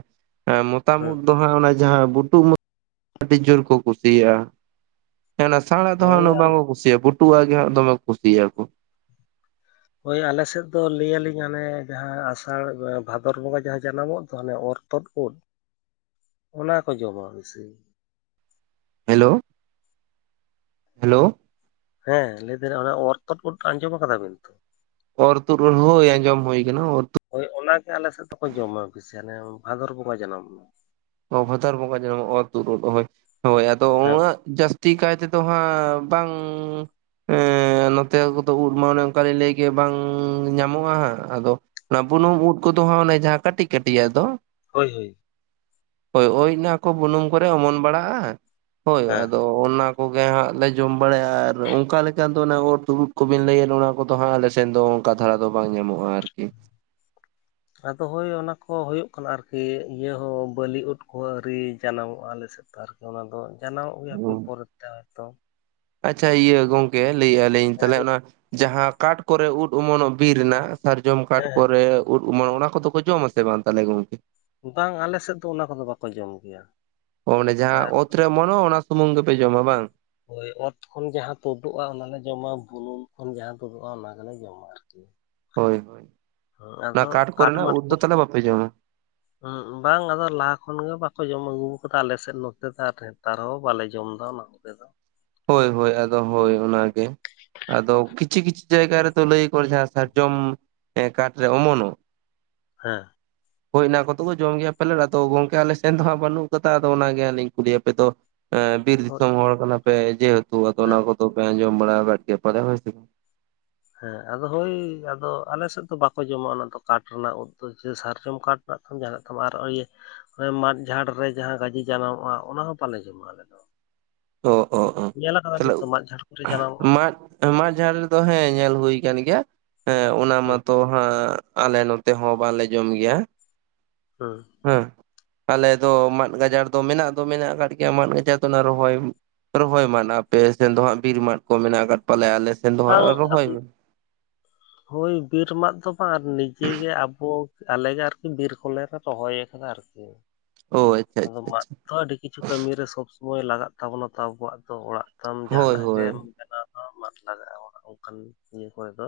right: ᱢᱚᱛᱟᱢ
left: ᱦᱩᱸ
right: ᱩᱫ ᱫᱚ ᱦᱟᱸᱜ ᱚᱱᱟ ᱡᱟᱦᱟᱸ ᱵᱩᱴᱩ <inaudible> ᱟᱹᱰᱤ ᱡᱳᱨ ᱠᱚ ᱠᱩᱥᱤᱭᱟᱜᱼᱟ ᱚᱱᱟ ᱥᱟᱲ ᱫᱚ ᱦᱟᱸᱜ
left: ᱦᱳᱭ
right: ᱩᱱᱟᱹᱜ ᱵᱟᱝ ᱠᱚ ᱠᱩᱥᱤᱭᱤᱭᱟ ᱵᱷᱩᱴᱩᱜ ᱟᱜ ᱜᱮ ᱦᱟᱸᱜ ᱫᱚᱢᱮ ᱠᱚ ᱠᱩᱥᱤᱭᱟᱜ-ᱟ ᱠᱚ
left: ᱦᱳᱭ ᱟᱞᱮᱥᱮᱫ ᱫᱚ ᱞᱟᱹᱭᱟᱞᱤᱧ ᱦᱟᱱᱮ ᱡᱟᱦᱟᱸ ᱟᱥᱟᱲ ᱵᱷᱟᱫᱚᱨ ᱵᱚᱸᱜᱟ ᱡᱟᱦᱟᱸ ᱡᱟᱱᱟᱢᱚᱜ ᱫᱚ ᱦᱟᱱᱮ ᱚᱨ ᱛᱚᱫ ᱩᱫ
right: <inaudible>
left: ᱚᱱᱟ ᱠᱚ ᱡᱚᱢᱟ ᱵᱮᱥᱤ
right: ᱦᱮᱞᱳ ᱦᱮᱞᱳ᱾
left: ᱦᱮᱸ ᱞᱟᱹᱭ ᱫᱟᱞᱤᱧ ᱚᱱᱟ ᱚᱨᱛᱩᱫ ᱩᱫ ᱠᱚ ᱟᱸᱡᱚᱢ ᱟᱠᱟᱫᱟ ᱵᱤᱱ ᱛᱚ᱾
right: ᱚᱨ ᱛᱩᱫ ᱩᱫ ᱦᱳᱭ ᱟᱸᱡᱚᱢ ᱦᱩᱭ ᱟᱠᱟᱱᱟ ᱚᱨ ᱛᱩᱫ
left: ᱦᱳᱭ ᱚᱱᱟᱜᱮ ᱦᱟᱸᱜ ᱟᱞᱮ ᱥᱮᱫ ᱫᱚᱠᱚ ᱡᱚᱢᱟ ᱵᱤᱥᱤ ᱦᱟᱱᱮ ᱵᱷᱟᱫᱚᱨ ᱵᱚᱸᱜᱟ ᱡᱟᱱᱟᱢᱚᱜ-ᱟ
right: ᱚ, ᱵᱷᱟᱫᱚᱨ ᱵᱚᱸᱜᱟ ᱡᱟᱱᱟᱢᱚᱜ-ᱟ ᱚᱨ ᱛᱩᱫ ᱦᱳᱭ, ᱦᱳᱭ‌ ᱟᱫᱚ
left: ᱦᱮᱸ
right: ᱩᱱᱟᱹᱜ ᱡᱟᱥ ᱛᱤ ᱠᱟᱭ ᱛᱮᱫᱚ ᱦᱟᱸᱜ ᱵᱟᱝ ᱮᱸ ᱱᱚᱛᱮ ᱠᱚᱫᱚ ᱩᱫ ᱢᱟ ᱚᱱᱮ ᱚᱝᱠᱟᱞᱤᱧ ᱞᱟᱹᱭ ᱠᱮᱜ ᱵᱟᱝ ᱧᱟᱢᱚᱜᱼᱟ ᱦᱟᱸᱜ ᱟᱫᱚ ᱚᱱᱟ ᱵᱩᱱᱩᱢ ᱩᱫ ᱠᱚᱫᱚ ᱦᱟᱸᱜ ᱚᱱᱮ ᱡᱟᱦᱟᱸ ᱠᱟᱹᱴᱤᱡ ᱠᱟᱹᱴᱤᱡᱟᱜ ᱫᱚ
left: ᱦᱳᱭ ᱦᱳᱭ
right: ᱦᱳᱭ ᱳᱭ ᱚᱱᱟ ᱠᱚ ᱵᱩᱱᱩᱢ ᱠᱚᱨᱮ ᱚᱢᱚᱱ ᱵᱟᱲᱟᱜᱼᱟ ᱦᱳᱭ
left: ᱦᱮᱸ
right: ᱟᱫᱚ ᱚᱱᱱᱟ ᱠᱚᱜᱮ ᱦᱟᱸᱜ ᱞᱮ ᱡᱚᱢ ᱵᱟᱲᱟᱭᱟ ᱟᱨ ᱚᱝᱠᱟ ᱞᱮᱠᱟ ᱫᱚ ᱚᱱᱟ ᱚᱨ ᱛᱩᱲᱩᱫ ᱠᱚᱵᱤᱱ ᱞᱟᱹᱭᱮᱫ ᱚᱱᱟ ᱠᱚᱫᱚ ᱦᱟᱸᱜ ᱟᱞᱮ ᱥᱮᱱ ᱫᱚ ᱠᱟᱛᱷᱟᱲᱟ ᱫᱚ ᱵᱟᱝ ᱧᱟᱢᱚᱜᱼᱟ ᱟᱨᱠᱤ
left: ᱟᱫᱚ ᱦᱳᱭ ᱚᱱᱟ ᱠᱚ ᱦᱩᱭᱩᱜ ᱠᱟᱱᱟ ᱟᱨᱠᱤ ᱤᱭᱟᱹ ᱦᱚᱸ ᱵᱟᱹᱞᱤ ᱩᱫ ᱠᱚᱦᱚᱸ ᱟᱹᱣᱨᱤ ᱡᱟᱱᱟᱢᱚᱜᱼᱟ ᱟᱞᱮ ᱥᱮᱫ ᱛᱟᱨᱯᱚᱨ ᱟᱫᱚ ᱡᱟᱱᱟᱢᱚᱜ ᱜᱮᱭᱟ ᱦᱟᱯᱮ ᱯᱚᱨᱮᱛᱮ ᱟᱫᱚ
right: ᱟᱪᱷᱟ ᱤᱭᱟᱹ ᱜᱚᱝᱠᱮ ᱞᱟᱹᱭᱮᱫᱴᱜᱼᱟ ᱞᱤᱧ ᱛᱟᱦᱞᱮ ᱚᱱᱟ ᱡᱟᱦᱟᱸ ᱠᱟᱴ ᱠᱚᱨᱮ ᱩᱫ ᱚᱢᱚᱱᱚᱜ ᱵᱤᱨ ᱨᱮᱱᱟᱜ ᱥᱟᱨᱡᱚᱢ ᱠᱟᱴ
left: ᱦᱮᱸ ᱦᱮᱸ
right: ᱠᱚᱨᱮ ᱩᱫ ᱚᱢᱚᱱᱚᱜ ᱚᱱᱟ ᱠᱚᱫᱚ ᱠᱚ ᱡᱚᱢᱟ ᱥᱮ ᱵᱟᱝ ᱛᱟᱦᱞᱮ ᱜᱚᱝᱠᱮ
left: ᱵᱟᱝ ᱟᱞᱮ ᱥᱮᱫ ᱫᱚ ᱚᱱᱟ ᱠᱚᱫᱚ ᱵᱟᱠᱚ ᱡᱚᱢ ᱜᱮᱭᱟ
right: ᱚ ᱚᱱᱮ ᱡᱟᱦᱟᱸ
left: ᱟᱨ
right: ᱚᱛ ᱨᱮ ᱚᱢᱚᱱᱚᱜ ᱚᱱᱟ ᱥᱩᱢᱩᱝ ᱜᱮᱯᱮ ᱡᱚᱢᱟ ᱵᱟᱝ
left: ᱦᱳᱭ, ᱚᱛ ᱠᱷᱚᱱ ᱡᱟᱦᱟᱸ ᱛᱩᱫᱩᱜᱼᱟ ᱚᱱᱟᱞᱮ ᱡᱚᱢᱟ ᱵᱩᱱᱩᱝ ᱠᱷᱚᱱ ᱡᱟᱦᱟᱸ ᱛᱩᱫᱩᱜᱼᱟ ᱚᱱᱟ ᱜᱮᱞᱮ ᱡᱚᱢᱟ <unintelligible>
right: ᱦᱳᱭ ᱦᱳᱭ
left: ᱦᱮᱸ
right: ᱚᱱᱟ
left: ᱟᱫᱚ
right: ᱠᱟᱴ ᱠᱚᱨᱮᱱᱟᱜ ᱩᱫ ᱫᱚ ᱛᱟᱦᱞᱮ ᱵᱟᱯᱮ ᱡᱚᱢᱟ
left: ᱩᱸ ᱵᱟᱝ ᱟᱫᱚ ᱞᱟᱦᱟ ᱠᱷᱚᱱᱜ ᱵᱟᱠᱚ ᱡᱚᱢ ᱟᱹᱜᱩ ᱟᱠᱟᱫᱟ ᱟᱞᱮᱥᱮᱫ ᱱᱚᱛᱮ ᱫᱚ ᱟᱨ ᱱᱮᱛᱟᱨ ᱦᱚᱸ ᱵᱟᱞᱮ ᱡᱚᱢᱫᱟ ᱚᱱᱟ ᱱᱚᱛᱮ ᱫᱚ
right: ᱦᱳᱭ ᱦᱳᱭ ᱟᱫᱚ ᱦᱳᱭ ᱚᱱᱟ ᱜᱮ ᱟᱫᱚ ᱠᱤᱪᱷᱤ ᱠᱤᱪᱷᱤ ᱡᱟᱭᱜᱟ ᱨᱮᱛᱚ ᱞᱟᱹᱭᱟᱠᱚ ᱡᱟᱦᱟᱸ ᱥᱟᱨᱡᱚᱢ ᱦᱮᱸ ᱠᱟᱴ ᱨᱮ ᱚᱢᱚᱱᱚᱜ
left: ᱦᱮᱸ
right: <inaudible> ᱦᱳᱭ ᱚᱱᱟ ᱠᱚᱫᱚ ᱠᱚ ᱡᱚᱢ ᱜᱮᱭᱟ ᱯᱟᱞᱮᱫ ᱟᱫᱚ ᱜᱚᱝᱠᱮ ᱟᱞᱮ ᱥᱮᱱ ᱫᱚᱦᱟᱸᱜ ᱵᱟᱹᱱᱩᱜ ᱠᱟᱫᱟ ᱟᱫᱚ ᱚᱱᱟᱜᱮ ᱟᱹᱞᱤᱧ ᱠᱩᱞᱤᱭ ᱟᱯᱮ ᱛᱚ ᱮᱸ, ᱵᱤᱨ
left: ᱦᱳᱭ
right: ᱫᱤᱥᱚᱢ ᱦᱚᱲ ᱠᱟᱱᱟᱯᱮ ᱡᱮᱦᱮᱛᱩ ᱟᱫᱚ
left: ᱦᱮᱸ
right: ᱚᱱᱟ ᱠᱚᱫᱚ ᱯᱮ ᱟᱸᱡᱚᱢ ᱵᱟᱲᱟ ᱠᱟᱫ ᱜᱮᱭᱟ ᱯᱟᱞᱮ ᱦᱚᱭ ᱥᱮ ᱵᱟ
left: ᱦᱮᱸ ᱟᱫᱚ ᱦᱳᱭ ᱟᱫᱚ ᱟᱞᱮ ᱥᱮᱫ ᱫᱚ ᱵᱟᱠᱚ ᱡᱚᱢᱟ ᱚᱱᱟ ᱫᱚ ᱠᱟᱴ ᱨᱮᱱᱟᱜ ᱩᱫ ᱫᱚ ᱥᱮ ᱥᱟᱨᱡᱚᱢ ᱠᱟᱴ ᱱᱟᱜ ᱠᱷᱟᱱ ᱡᱟᱦᱟᱱᱟᱜ ᱛᱟᱢ ᱟᱨ ᱤᱭᱟᱹ ᱚᱱᱮ ᱢᱟᱫ ᱡᱷᱟᱲ ᱨᱮ ᱡᱟᱦᱟᱸ ᱜᱟᱹᱡᱤ ᱡᱟᱱᱟᱢᱚᱜᱼᱟ ᱚᱱᱟᱦᱚᱸ ᱵᱟᱞᱮ ᱡᱚᱢᱟ ᱟᱞᱮ ᱫᱚ
right: ᱚ ᱚ ᱚ
left: ᱧᱮᱞ ᱟᱠᱟᱫᱟ ᱵᱤᱱᱛᱚ ᱢᱟᱫ ᱡᱷᱟᱲ ᱠᱚᱨᱮ ᱡᱟᱱᱟᱢᱚᱜᱼᱟ
right: ᱦᱮᱸ, ᱢᱟᱜ ᱡᱷᱟᱲ ᱨᱮᱫᱚ ᱦᱮᱸ ᱧᱮᱞ ᱦᱩᱭ ᱠᱟᱱ ᱜᱮᱭᱟ ᱦᱮᱸ ᱚᱱᱟ
left: ᱦᱩᱸ
right: ᱢᱟᱛᱚ ᱦᱟᱸᱜ ᱟᱞᱮ ᱱᱚᱛᱮ ᱦᱚᱸ ᱵᱟᱞᱮ ᱡᱚᱢ ᱜᱮᱭᱟ
left: ᱦᱮᱸ
right: ᱦᱮᱸ ᱟᱞᱮ ᱫᱚ ᱢᱟᱫ ᱜᱟᱡᱟᱲ ᱫᱚ ᱢᱮᱱᱟᱜ ᱫᱚ ᱢᱮᱱᱟᱜ ᱟᱠᱟᱫ ᱜᱮᱭᱟ ᱢᱟᱫ ᱜᱟᱡᱟᱲ ᱫᱚ ᱚᱱᱟ ᱨᱚᱦᱚᱭ ᱨᱚᱦᱚᱭ ᱢᱟᱱ ᱟᱯᱮᱥᱱ ᱫᱚ ᱦᱟᱸᱜ ᱵᱤᱨ ᱢᱟᱫ ᱠᱚ ᱢᱮᱱᱟᱜ ᱟᱠᱟᱫ ᱯᱟᱞᱮᱭᱟ ᱟᱞᱮᱥ
left: <unintelligible>
right: <inaudible>
left: ᱦᱳᱭ ᱵᱤᱨ ᱢᱟᱫ ᱫᱚ ᱵᱟᱝ ᱱᱤᱡᱮᱜᱮ ᱟᱵᱚ ᱟᱞᱮᱜᱮ ᱟᱨᱠᱤ ᱵᱤᱨ ᱠᱚᱞᱮ ᱞᱮ ᱨᱚᱦᱚᱭ ᱟᱠᱟᱫᱟ ᱟᱨᱠᱤ
right: ᱚ ᱟᱪᱪᱷᱟ
left: <inaudible> ᱟᱫᱚ
right: ᱟᱪᱪᱷᱟ
left: ᱢᱟᱫ
right: ᱟᱪᱪᱷᱟ
left: ᱛᱚ ᱟᱹᱰᱤ ᱠᱤᱪᱷᱩ ᱠᱟᱹᱢᱤᱨ ᱨᱮ ᱥᱚᱵᱥᱚᱢᱚᱭ ᱞᱟᱜᱟᱜ ᱛᱟᱵᱚᱱᱟ ᱛᱚ ᱟᱵᱚᱣᱟᱜ ᱫᱚ ᱚᱲᱟᱜ ᱛᱟᱢ
right: ᱦᱳᱭ
left: ᱡᱟᱦᱱᱟᱜ
right: ᱦᱳᱭ
left: ᱜᱮᱢ ᱵᱮᱱᱟᱣ ᱫᱚ ᱢᱟᱫ ᱞᱟᱜᱟᱜᱼᱟ ᱚᱱᱠᱟᱱ ᱤᱭᱟᱹ ᱠᱚᱨᱮ ᱫᱚ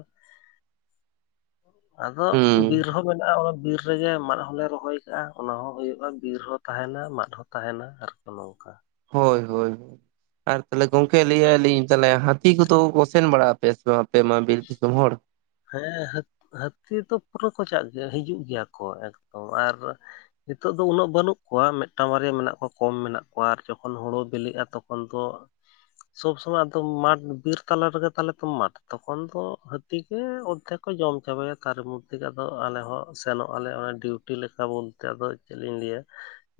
left: ᱟᱫᱚ
right: ᱦᱩᱸ
left: ᱵᱤᱨ ᱦᱚᱸ ᱢᱮᱱᱟᱜᱼᱟ ᱚᱱᱟ ᱵᱤᱨ ᱵᱤᱨ ᱨᱮᱜᱮ ᱢᱟᱫ ᱦᱚᱞᱮ ᱨᱚᱦᱚᱭ ᱠᱟᱜᱼᱟ ᱚᱱᱟ ᱦᱚᱸ ᱦᱩᱭᱩᱜᱼᱟ ᱵᱤᱨ ᱦᱚᱸ ᱛᱟᱦᱮᱱᱟ ᱢᱟᱫ ᱦᱚᱸ ᱛᱟᱦᱮᱱᱟ ᱟᱨ ᱠᱚ ᱱᱚᱝᱠᱟ
right: ᱦᱳᱭ ᱦᱳᱭ ᱟᱨ ᱛᱟᱦᱚᱞᱮ ᱜᱚᱢᱠᱮ ᱞᱟᱹᱭ ᱮᱫ-ᱟ ᱞᱤᱧ ᱛᱟᱦᱮ ᱦᱟ. ᱛᱤ ᱠᱚᱫᱚ ᱠᱚ ᱥᱮᱱ ᱵᱟᱲᱟᱜ ᱟᱯᱮ ᱟᱯᱮᱢᱟ ᱵᱤᱨ ᱫᱤᱥᱚᱢ ᱦᱚᱲ
left: ᱦᱮᱸ ᱦᱟᱹᱛᱤ ᱫᱚ ᱯᱩᱨᱟᱹ ᱠᱚᱪᱟᱜ ᱜᱮ ᱦᱤᱡᱩᱜ ᱜᱮᱭᱟ ᱠᱚ ᱮᱠᱫᱚᱢ ᱟᱨ ᱱᱤᱛᱚᱜ ᱫᱚ ᱩᱱᱟᱹᱜ ᱵᱟᱹᱱᱩᱜ ᱠᱚᱣᱟ ᱢᱤᱫᱴᱟᱝ ᱵᱟᱨᱭᱟ ᱢᱮᱱᱟᱜ ᱠᱚᱣᱟ ᱠᱚᱢ ᱢᱮᱱᱟᱜ ᱠᱚᱣᱟ ᱟᱨ ᱡᱚᱠᱷᱚᱱ ᱦᱳᱲᱳ ᱵᱤᱞᱤᱜᱼᱟ ᱛᱚᱠᱷᱚᱱ ᱯᱳᱱ ᱠᱚ ᱥᱚᱵ ᱥᱚᱢᱚᱭ ᱟᱫᱳ ᱢᱟᱴ ᱵᱤᱨ ᱛᱟᱞᱟ ᱨᱮᱜᱮ ᱛᱟᱞᱮ ᱢᱟᱰ ᱛᱚᱠᱷᱚᱱ ᱫᱚ ᱦᱟᱹᱛᱤ ᱠᱚ ᱡᱚᱢ ᱪᱟᱵᱟᱭᱟ ᱛᱟᱨ ᱢᱚᱫᱽᱷᱮ ᱟᱫᱚ ᱟᱞᱮ ᱦᱚᱸ ᱥᱮᱱᱚᱜ ᱟᱞᱮ ᱚᱱᱟ ᱰᱤᱣᱩᱴᱤ ᱞᱮᱠᱟ ᱵᱚᱞ ᱟᱫᱚ ᱪᱮᱫ ᱞᱤᱧ ᱞᱟᱹᱭᱟ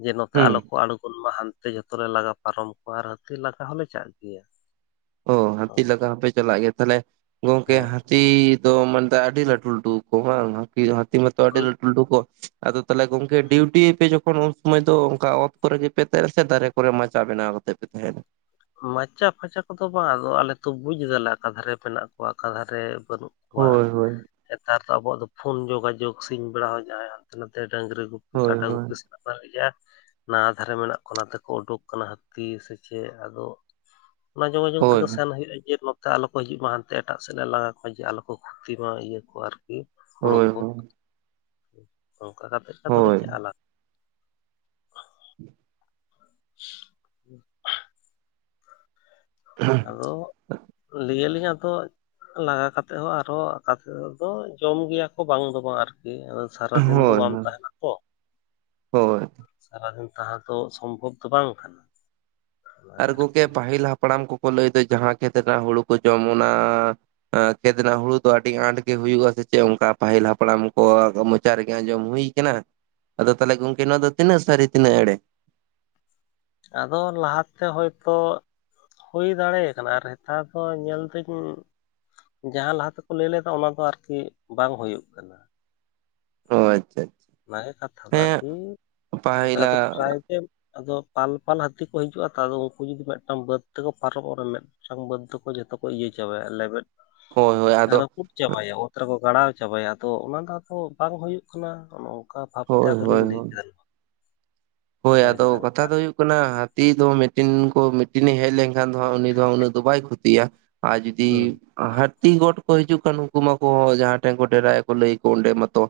left: ᱡᱮ ᱱᱚᱛᱮ
right: ᱦᱩᱸ
left: ᱟᱞᱚ ᱠᱚ ᱟᱬᱜᱚᱱ ᱢᱟ ᱦᱟᱱ ᱛᱮ ᱡᱷᱚᱛᱚ ᱞᱮ ᱞᱟᱜᱟ ᱯᱟᱨᱚᱢ ᱠᱚᱣᱟ ᱟᱨ ᱦᱟᱹᱛᱤ ᱞᱟᱜᱟ ᱦᱚᱞᱮ ᱪᱟᱜ ᱜᱮᱭᱟ
right: ᱚ ᱦᱟᱹᱛᱤ
left: ᱱᱚᱝᱠᱟ
right: ᱞᱟᱜᱟ ᱦᱚᱸᱯᱮ ᱪᱟᱞᱟᱜ ᱜᱮᱭᱟ ᱛᱟᱦᱞᱮ ᱜᱚᱝᱠᱮ ᱦᱟ
left: ᱦᱮᱸ
right: ᱦᱟᱹᱛᱤ ᱫᱚ ᱢᱟᱱᱛᱮ ᱟᱹᱰᱤ ᱞᱟᱹᱴᱩ ᱞᱟᱹᱴᱩ ᱟᱠᱚ ᱦᱟᱝ ᱦᱟᱹᱛᱤ ᱢᱟᱛᱚ ᱟᱹᱰᱤ
left: ᱳᱭ
right: ᱞᱟᱹᱴᱩ ᱞᱟᱹᱴᱩ ᱠᱚ ᱟᱫᱚ ᱛᱟᱦᱚᱞᱮ ᱜᱚᱝᱠᱮ ᱰᱤᱭᱩᱴᱤ ᱭᱟᱯᱮ ᱡᱚᱠᱷᱚᱱ ᱩᱱ ᱥᱚᱢᱚᱭ ᱫᱚ ᱚᱱᱠᱟ ᱚᱛ ᱠᱚᱨᱮ ᱜᱮ ᱯᱮ ᱛᱟᱦᱮᱸᱱᱟ ᱥᱮ ᱫᱟᱨᱮ ᱠᱚᱨᱮ ᱢᱟᱪᱟ ᱵᱮᱱᱟᱣ ᱠᱟᱛᱮ <inaudible>
left: ᱢᱟᱪᱟ ᱯᱷᱟᱪᱟ ᱠᱚᱫᱚ ᱵᱟᱝ ᱟᱫᱚ ᱟᱞᱮ ᱛᱚ ᱵᱩᱡᱫᱟᱞᱮ ᱟᱠᱟ ᱫᱷᱟᱨᱮ ᱢᱮᱱᱟᱜ ᱠᱚᱣᱟ ᱚᱠᱟ ᱫᱷᱟᱨᱮ ᱵᱟᱹᱱᱩᱜ ᱠᱚᱣᱟ
right: ᱦᱳᱭ ᱦᱳᱭ
left: ᱱᱮᱛᱟᱨ ᱫᱚ ᱟᱵᱚᱣᱟᱜ ᱫᱚ ᱯᱷᱳᱱ ᱡᱳᱜᱟᱡᱳᱜᱽ ᱥᱤᱧ ᱵᱮᱲᱟ ᱦᱚᱸ ᱡᱟᱦᱟᱸᱭ ᱦᱟᱱᱛᱮ ᱱᱟᱛᱮ ᱰᱟᱹᱝᱨᱤ ᱜᱩᱯᱤ
right: ᱦᱳᱭ
left: ᱠᱟᱰᱟ ᱜᱩᱯᱤ
right: ᱦᱳᱭ
left: ᱥᱮᱱᱟᱜ ᱫᱟᱲᱮ ᱜᱮᱭᱟ ᱱᱟᱣᱟ ᱫᱷᱟᱨᱮ ᱢᱮᱱᱟᱜ ᱠᱚ ᱚᱱᱟᱛᱮᱠᱚ ᱩᱰᱩᱠ ᱟᱠᱟᱱᱟ ᱦᱟᱹᱛᱤ ᱥᱮ ᱪᱮᱫ ᱟᱫᱚ ᱚᱱᱟ ᱡᱳᱜᱟᱡᱳᱜᱽ
right: ᱦᱳᱭ
left: ᱛᱮᱠᱚ ᱥᱮᱱ ᱦᱩᱭᱩᱜ ᱟ ᱡᱮ ᱱᱚᱛᱮ ᱟᱞᱚ ᱠᱚ ᱦᱤᱡᱩᱜ ᱢᱟ ᱦᱟᱱᱛᱮ ᱮᱴᱟᱜ ᱥᱮᱫ ᱞᱮ ᱞᱟᱜᱟ ᱠᱚᱣᱟ ᱡᱮ ᱟᱞᱚ ᱠᱷᱚᱛᱤ ᱢᱟ ᱤᱭᱟᱹ ᱠᱚᱣᱟ ᱟᱨᱠᱤ ᱦᱩᱲᱩ
right: ᱦᱳᱭ
left: ᱠᱚ ᱚᱱᱠᱟ ᱠᱟᱛᱮ ᱟᱫᱚᱞᱮ
right: ᱦᱳᱭ
left: ᱪᱟᱞᱟᱜᱼᱟ ᱦᱩᱸ <unintelligible> ᱟᱫᱚ ᱞᱟᱹᱭ ᱟᱞᱤᱧ ᱟᱫᱚ ᱞᱟᱜᱟ ᱠᱟᱛᱮ ᱦᱚᱸ ᱟᱨᱦᱚᱸ <unintelligible> ᱫᱚ ᱡᱚᱢ ᱜᱮᱭᱟ ᱠᱚ ᱵᱟᱝ ᱫᱚ ᱵᱟᱝ ᱟᱨᱠᱤ ᱥᱟᱨᱟ ᱫᱤᱱ ᱫᱚ
right: ᱦᱳᱭ
left: ᱵᱟᱢ ᱛᱟᱦᱮᱱᱟ
right: ᱦᱳᱭ
left: ᱥᱟᱨᱟᱫᱤᱱ ᱛᱟᱦᱮ ᱫᱚ ᱥᱚᱢᱵᱷᱚᱵ ᱫᱚ ᱵᱟᱝ ᱠᱟᱱᱟ
right: ᱟᱨ ᱜᱚᱢᱠᱮ
left: ᱟᱨᱠᱤ
right: ᱯᱟᱦᱤᱞ ᱦᱟᱯᱲᱟᱢ ᱠᱚᱠᱚ ᱞᱟᱹᱭᱫᱟ ᱡᱟᱦᱟᱸ ᱠᱷᱮᱛ ᱨᱮᱱᱟᱜ ᱦᱩᱲᱩ ᱠᱚ ᱡᱚᱢ ᱚᱱᱟ ᱠᱷᱮᱫ ᱨᱮᱱᱟᱜ ᱦᱩᱲᱩ ᱫᱚ ᱟᱹᱰᱤ ᱟᱸᱴ ᱜᱮ ᱦᱩᱭᱩᱜᱼᱟ ᱥᱮ ᱪᱮᱫ ᱚᱱᱠᱟ ᱯᱟᱹᱦᱤᱞ ᱦᱟᱯᱲᱟᱢ ᱠᱚ ᱢᱚᱪᱟ ᱨᱮᱜᱮ ᱟᱸᱡᱚᱢ ᱦᱩᱭ ᱠᱟᱱᱟ ᱟᱫᱚ ᱛᱟᱦᱚᱞᱮ ᱜᱚᱝᱠᱮ ᱱᱚᱣᱟ ᱫᱚ ᱛᱤᱱᱟᱹᱜ ᱥᱟᱹᱨᱤ ᱛᱤᱱᱟᱹᱜ ᱮᱲᱮ?
left: ᱟᱫᱚ ᱞᱟᱦᱟᱛᱮ ᱦᱳᱭᱛᱚ ᱦᱩᱭ ᱫᱟᱲᱮ ᱠᱟᱱᱟ ᱟᱨ ᱱᱮᱛᱟᱨ ᱫᱚ ᱧᱮᱞ ᱫᱤᱧ ᱡᱟᱦᱟᱸ ᱞᱟᱦᱟ ᱛᱮᱠᱚ ᱞᱟᱹᱭ ᱞᱮᱫᱟ ᱚᱱᱟ ᱫᱚ ᱟᱨᱠᱤ ᱵᱟᱝ ᱦᱩᱭᱩᱜ ᱠᱟᱱᱟ
right: ᱚ ᱟᱪᱷᱟ ᱟᱪᱷᱟ
left: ᱚᱱᱟᱜᱮ ᱠᱟᱛᱷᱟ ᱫᱚ ᱟᱨᱠᱤ ᱟᱫᱚ
right: ᱯᱟᱹᱦᱤᱞᱟᱜ
left: <unintelligible> ᱟᱫᱚ ᱯᱟᱞ ᱯᱟᱞ ᱦᱟᱹᱛᱤ ᱠᱚ ᱦᱤᱡᱩᱜᱼᱟ ᱛᱚ ᱟᱫᱚ ᱩᱱᱠᱩ ᱡᱩᱫᱤ ᱢᱤᱫᱴᱟᱝ ᱵᱟᱹᱫ ᱛᱮᱠᱚ ᱯᱟᱨᱚᱵᱚᱜᱼᱟ ᱢᱮ <unintelligible> ᱵᱟᱫ ᱫᱚ ᱠᱚ ᱡᱚᱛᱚ ᱠᱚ ᱤᱭᱟᱹ ᱪᱟᱵᱟᱭᱟ ᱞᱮᱵᱮᱫᱷ
right: ᱦᱳᱭ ᱦᱳᱭ ᱟᱫᱚ
left: ᱨᱟᱹᱯᱩᱫ ᱪᱟᱵᱟᱭᱟ ᱚᱛ ᱨᱮᱠᱚ ᱜᱟᱲᱟᱣ ᱪᱟᱵᱟᱭᱟ ᱛᱚ ᱚᱱᱟ ᱫᱚ ᱟᱫᱚ ᱵᱟᱝ ᱦᱩᱭᱩᱜ ᱠᱟᱱᱟ ᱚᱱᱚᱝᱠᱟ ᱵᱷᱟᱵᱽᱠᱟ ᱛᱮ
right: ᱦᱳᱭ
left: ᱟᱫᱚ
right: ᱦᱳᱭ
left: ᱞᱤᱧ ᱞᱟᱹᱭ
right: ᱦᱳᱭ
left: ᱠᱮᱫᱟ
right: ᱦᱳᱭ
left: ᱵᱟᱲᱟᱭ
right: ᱟᱫᱚ
left: ᱠᱮᱫᱟ
right: ᱠᱟᱛᱷᱟ
left: ᱢᱮᱱᱛᱮ
right: ᱫᱚ ᱦᱩᱭᱩᱜ ᱠᱟᱱᱟ ᱦᱟᱹᱛᱤ ᱫᱚ ᱢᱤᱫᱴᱤᱱ ᱠᱚ ᱢᱤᱴ ᱫᱤᱱᱮ ᱦᱮᱡ ᱞᱮᱱᱠᱷᱟᱱ ᱫᱚ ᱩᱱᱤ ᱫᱚ ᱩᱱᱟᱹᱜ ᱫᱚ ᱵᱟᱭ ᱠᱷᱚᱛᱤᱭᱟ ᱟᱨ ᱡᱩᱫᱤ
left: ᱦᱩᱸ
right: ᱦᱟᱹᱛᱤ ᱜᱚᱴ ᱠᱚ ᱦᱤᱡᱩᱜ ᱠᱷᱟᱱ ᱩᱱᱠᱩ ᱢᱟᱠᱚ ᱡᱟᱦᱟᱸ ᱴᱷᱮᱱ ᱠᱚ ᱰᱮᱨᱟᱭᱟ ᱠᱚ ᱞᱟᱹᱭ ᱟᱠᱚ ᱚᱸᱰᱮ ᱢᱟᱛᱚ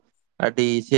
right: ᱟᱹᱰᱤ ᱪᱮ